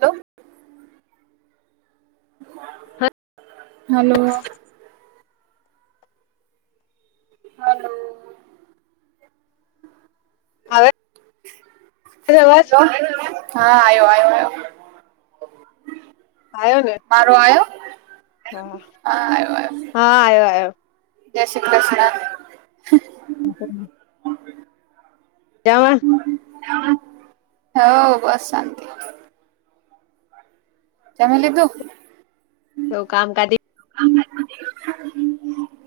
Hello, હા. Hello, hello, આવે, છે અવાજ હલો, હા આવ્યો આવ્યો આવ્યો. આવ્યો ને, મારો આવ્યો? હા આયો આયો. હા આવ્યો આવ્યો જય શ્રી કૃષ્ણ. હમ, જાવાન, હવ બસ શાંતિ, જમી લીધું? તો કામ કા [unintelligible]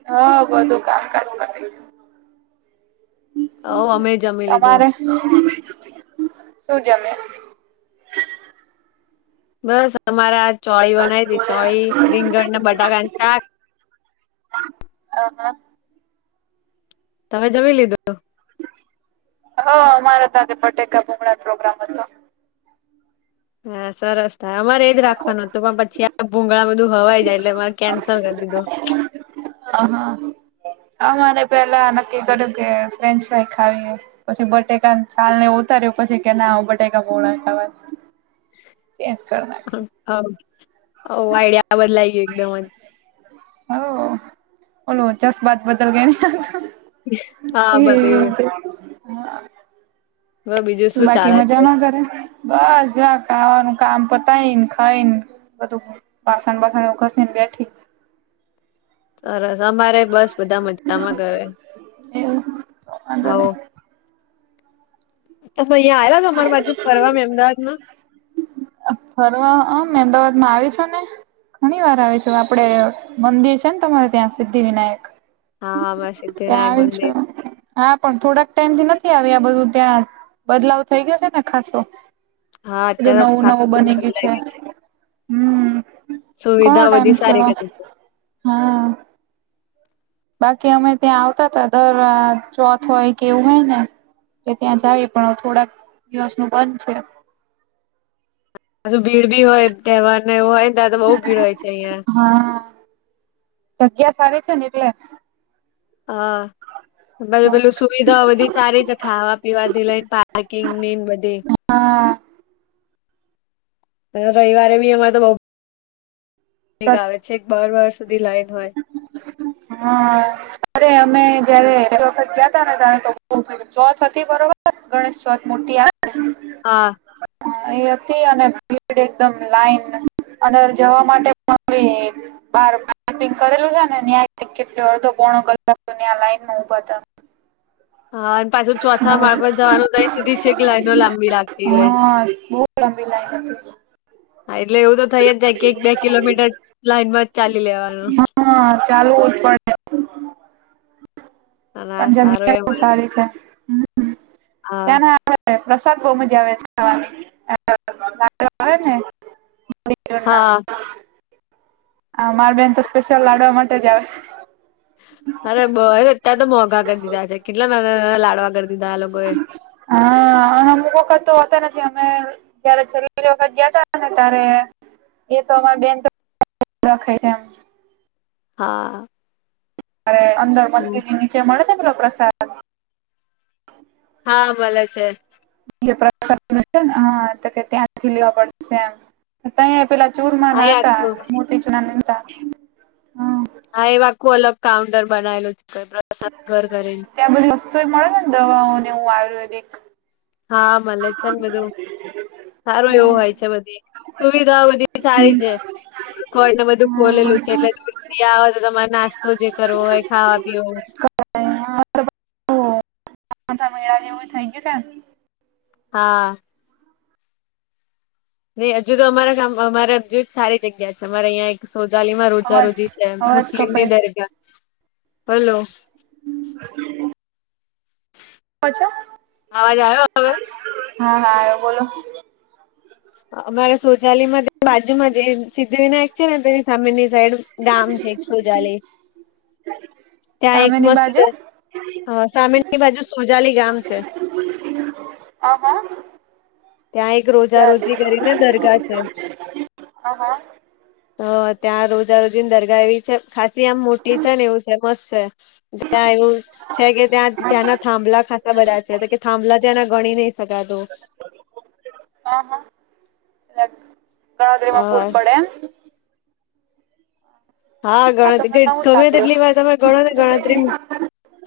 હા બધું કામકાજ કરે. હવ અમેય જમી લીધું. [inaudible] શું જમ્યા? બસ તમારા ચોળી બનાવી તી ચોળી રીંગણ ના બટાકા છાક અહ તમે જવી લીધું હા અમારા સાથે ફટેકા ભમણા પ્રોગ્રામ હતો હા સરસ થાય અમારે એજ રાખવાનું હતું પણ પછી આ ભુંંગળામાં બધું હવાઈ જાય એટલે મારે કેન્સલ કરી દીધું હ હા અરે પેલા નક્કી કર્યું કે ફ્રેન્ચ ફ્રાાઈ ખાવીએ પછી બટેકા છાલ ને ઉતાર્યું પછી કે ના બટેકા પોળા ખવા ચન્જ કર આઈડિયા બદલા ગય એકદમ જ હ ઓોલુંચસ વાત બદલ કે હા એ બસ એવું હવે બીજું શું સુું ચાલે બાકીમાં છે જમા કરે બસ જક ખાવાનું કામ પતાય ને ખાઈ ને બધું બાસણ બાસણ ઓગસન બે્યાઠી સરસ અમારે બસ બધા મજામાં કરે એવું વાંધો નઈ આવો હ અહં આ્યા અમાર બાજુ પરવા અમદાવાદમાં ફરવા મે અમદાવાદ માં આવી છો ને ઘણી વાર છેું આપડે મંદિર છે ને તમારે સિદ્ધિ વિનાયક હા બ ત્યાં આવી છું સધ હા પણ થોડાક ટાઈમ નથી આવી આ બધું ત્યાં બદલાવ થઈ ગયો ને ખાસો હા બધું અત્યારે તો નવું નવું ખાસું બની બધું ગયું છે લાગે હમ કોણ સુવિધા ટાઈમ બધી સારી થયો કરી છે. હા બાકી અમે ત્યાં આવતા તા દર ચોથ હોય કે એવું હોય ને કે ત્યાં જાવ પણ થોડાક દિવસ નું બંધ છે હું ભીડ ભી હોય તહેવાર ને એવું હોય ને ત તો બહુ ભીડ હોય છે અહિયાં હા જગ્યા સારી છે ને એટલે હા ુ પેલું સુવિધાઓ બધી સારી છે ખાવા પીવાથી લઈને પાર્કિંગ નીને બધી હા રવવારે બી અમે તો બ ગ આવે છે એક બાર વાર સુધી લાઈન હોય હા અરે અમે જયારે વખત ગયા ત ને ત તો ચોથ હતી બરોબર ગણેશ ચોથ મોટી આવે હા એ હતી અને ભીડ એકદમ લાઈન અનેંદર જવા માટે બાર પાર્કિંગ કરેલું છે ને ન્યાથી કેટલો અડધો કોણો લાઈન માં ઉઊભા થ હા અને પાછું હા માળ પર જવાનું દહીં સુધી કે લાઈનો લાંબી લાગતી હોય હા બ બી લ હા એટલે એવું તો થઈ જ જાય કે એક બે કિલોમીટર લાઈનમાં જ ચાલી લેવાનું ચાલુ ઉત્પ અને પણ સારું જગ્યા બ એ સારી છે હા ત્યાં પ્રસાદ બહુ મજા આવે છે ખાવાની આવે ને. [unintelligible] હા [unintelligible] આ માર બેન તો સ્પેશિયલ લાડવા માટે જ આવે. અરે બહુ અત્યારે તો મોંઘા કરી દીધા છે કેટલા નાના નાના લાડવા કરી દીધા આ લોકોએ હા અને અમુક વખત તો હોતા નથી અમે. જયારે છેલ્લી વખત ગ્યાતા ને ત્યારે એ તો અમારી બેન તો [unintelligible] હા અરે અંદર મંદિરની નીચે મળે છે પેલો પ્રસાદ હા મળે છે. જે પ્રસંગ છે ને [unintelligible] હા તો કે ત્યાંથી લેવા પડશે એમ. તં પેલા ચૂરમા હા ના એ હતા. આખું મોતીચૂનામત નતા. હા એવા આખું અલગ કાઉન્ટર બનાયલું પ્રસાદ ઘર ત્યાં બધી વસ્તુ મળે છે ને દવાઓ ને એ આયુર્વેદિક હા મળે છે બધું. સારું એવું આયુ છે બધી સુવિધા બધી સારી છે. કો ને બધું હા. ખોલેલું છે એટલે દૂર થી આવો તો તમારે નાસ્તો જે કરવો હોય ખાવા પીવો [unintelligible] મેળા જેવું થઇ ગયું છેને. હા નહી હજુ તો અમારા અમારે હજુ સારી જગ્યા છે અમારે અહીંયા એક સોજાલી માં રોજા અવાજ રોજી છે અવાજ કપાય મુસ્લિમની છે દરગાહ હલો [unintelligible] અચ્છા હા અવાજ આવ્યો હવે હા આયો બોલો. અમારા [unintelligible] માં બાજુ માં સિદ્ધિ વિનાયક છે ને તેની સામેનની સાઇડ ગામ છે સુજાલય. ત્યાં એક સામેની મસ્ત બાજુ સામેની બાજુ સોજાલી ગામ છે. હ હ.. ત્યાં એક રોજા સોજાલી રોજી કરીને દરગાહ છે હહ.. હ ત્યાં રોજા રોજી ની દરગાહ એવી છે ખાસી આમ મોટી છે ને એવું છે મસ્ત છે. ત્યાં એવું. છે કે ત્યાં ત્યાંના થાંભલા ખાસા બધા છે કે થાંભલા ત્યાંના ગણી નહી શકાતું. હ હા એ અ ગણતરીમાં ભૂલ પડે એમ હા આ તો મેં ગણતરી નવું ગમે સાંભળ્યું તેટલી વાર તમે ગણો ગણતરી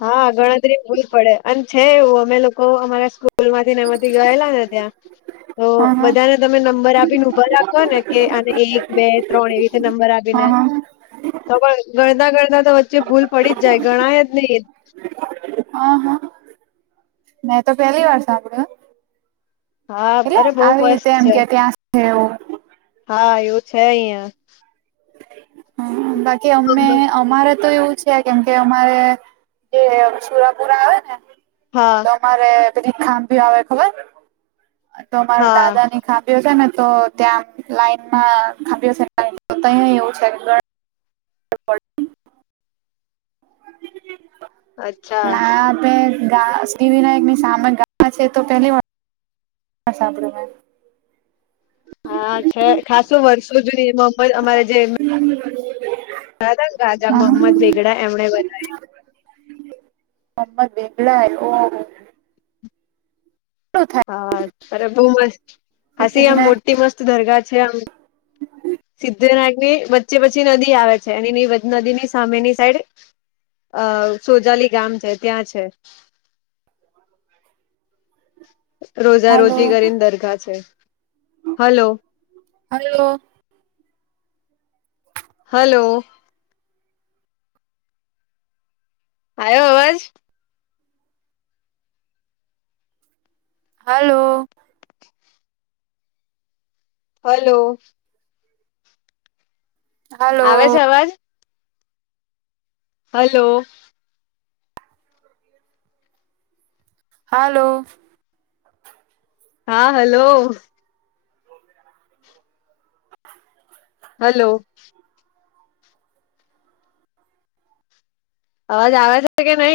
હા ગણતરી ભૂલ પડે અને છે એવું અમે લોકો અમારા સ્કૂલ માંથી મળતી ગયેલા ને ત્યાં તો અહા બધાને તમે નંબર આપી ને ઉભા રાખો ને કે અને એક બે ત્રણ એવી રીતે નંબર આપ [unintelligible] હા ગણતા ગણતા તો વચ્ચે ભૂલ પડી જાય ગણાય જ નહી. હહ.. મેં તો પહેલી વાર સાંભળ્યું. હા એટલે અરે બહુ આવી રીતે મસ્ત એમ કે [unintelligible] છે એવું હા એવું છે અહીંયા. હ બાકી અમે અમારે તો એવું જ કેમકે અમારે જે સુરાપુરા આવે ને હા, તો અમારે પેલી [unintelligible] આવે ખબર તો માર દાદા હા ની ખાભ્યો છે ને, તો ત્યાં લાઈનમાં ખાબ્યો છે, તં એવું છે. ડ [unintelligible] અચ્છા પણ આ [unintelligible] વિનાયકની સામે ગ છે તો પહેલી વા હ સાંભળ્યું મેં હા છે ખાસું વર્ષો જુની મ અમારે જે રાદમગાજા હા મોહમ્મદ વેગડા એમને બનાવ્યું. મોહમ્મદ બેગડાય ઓ હો ઓ, થાય હા અરે બહુ મસ્ત સિદ્ધિ ખાસી આમ વિનાયક મોટી મસ્ત દરગાહ છે આમ, સિદ્ધ્યવિનાયક ની વચ્ચે વચ્ચી નદી આવે છે અનેની નદી ની સામેની સાઈડ અ સોજાલી ગામ છે, ત્યાં છે. રોજા રોજી હલો. કરીને દરગાહ છે, હલો. હલ્લો. હલો. આવ્યો અવાજ. હલો, હલો, આવે હલો છે અવાજ, હલો, હાલો, હા હલો, હલો, અવાજ આવે છે કે નહી,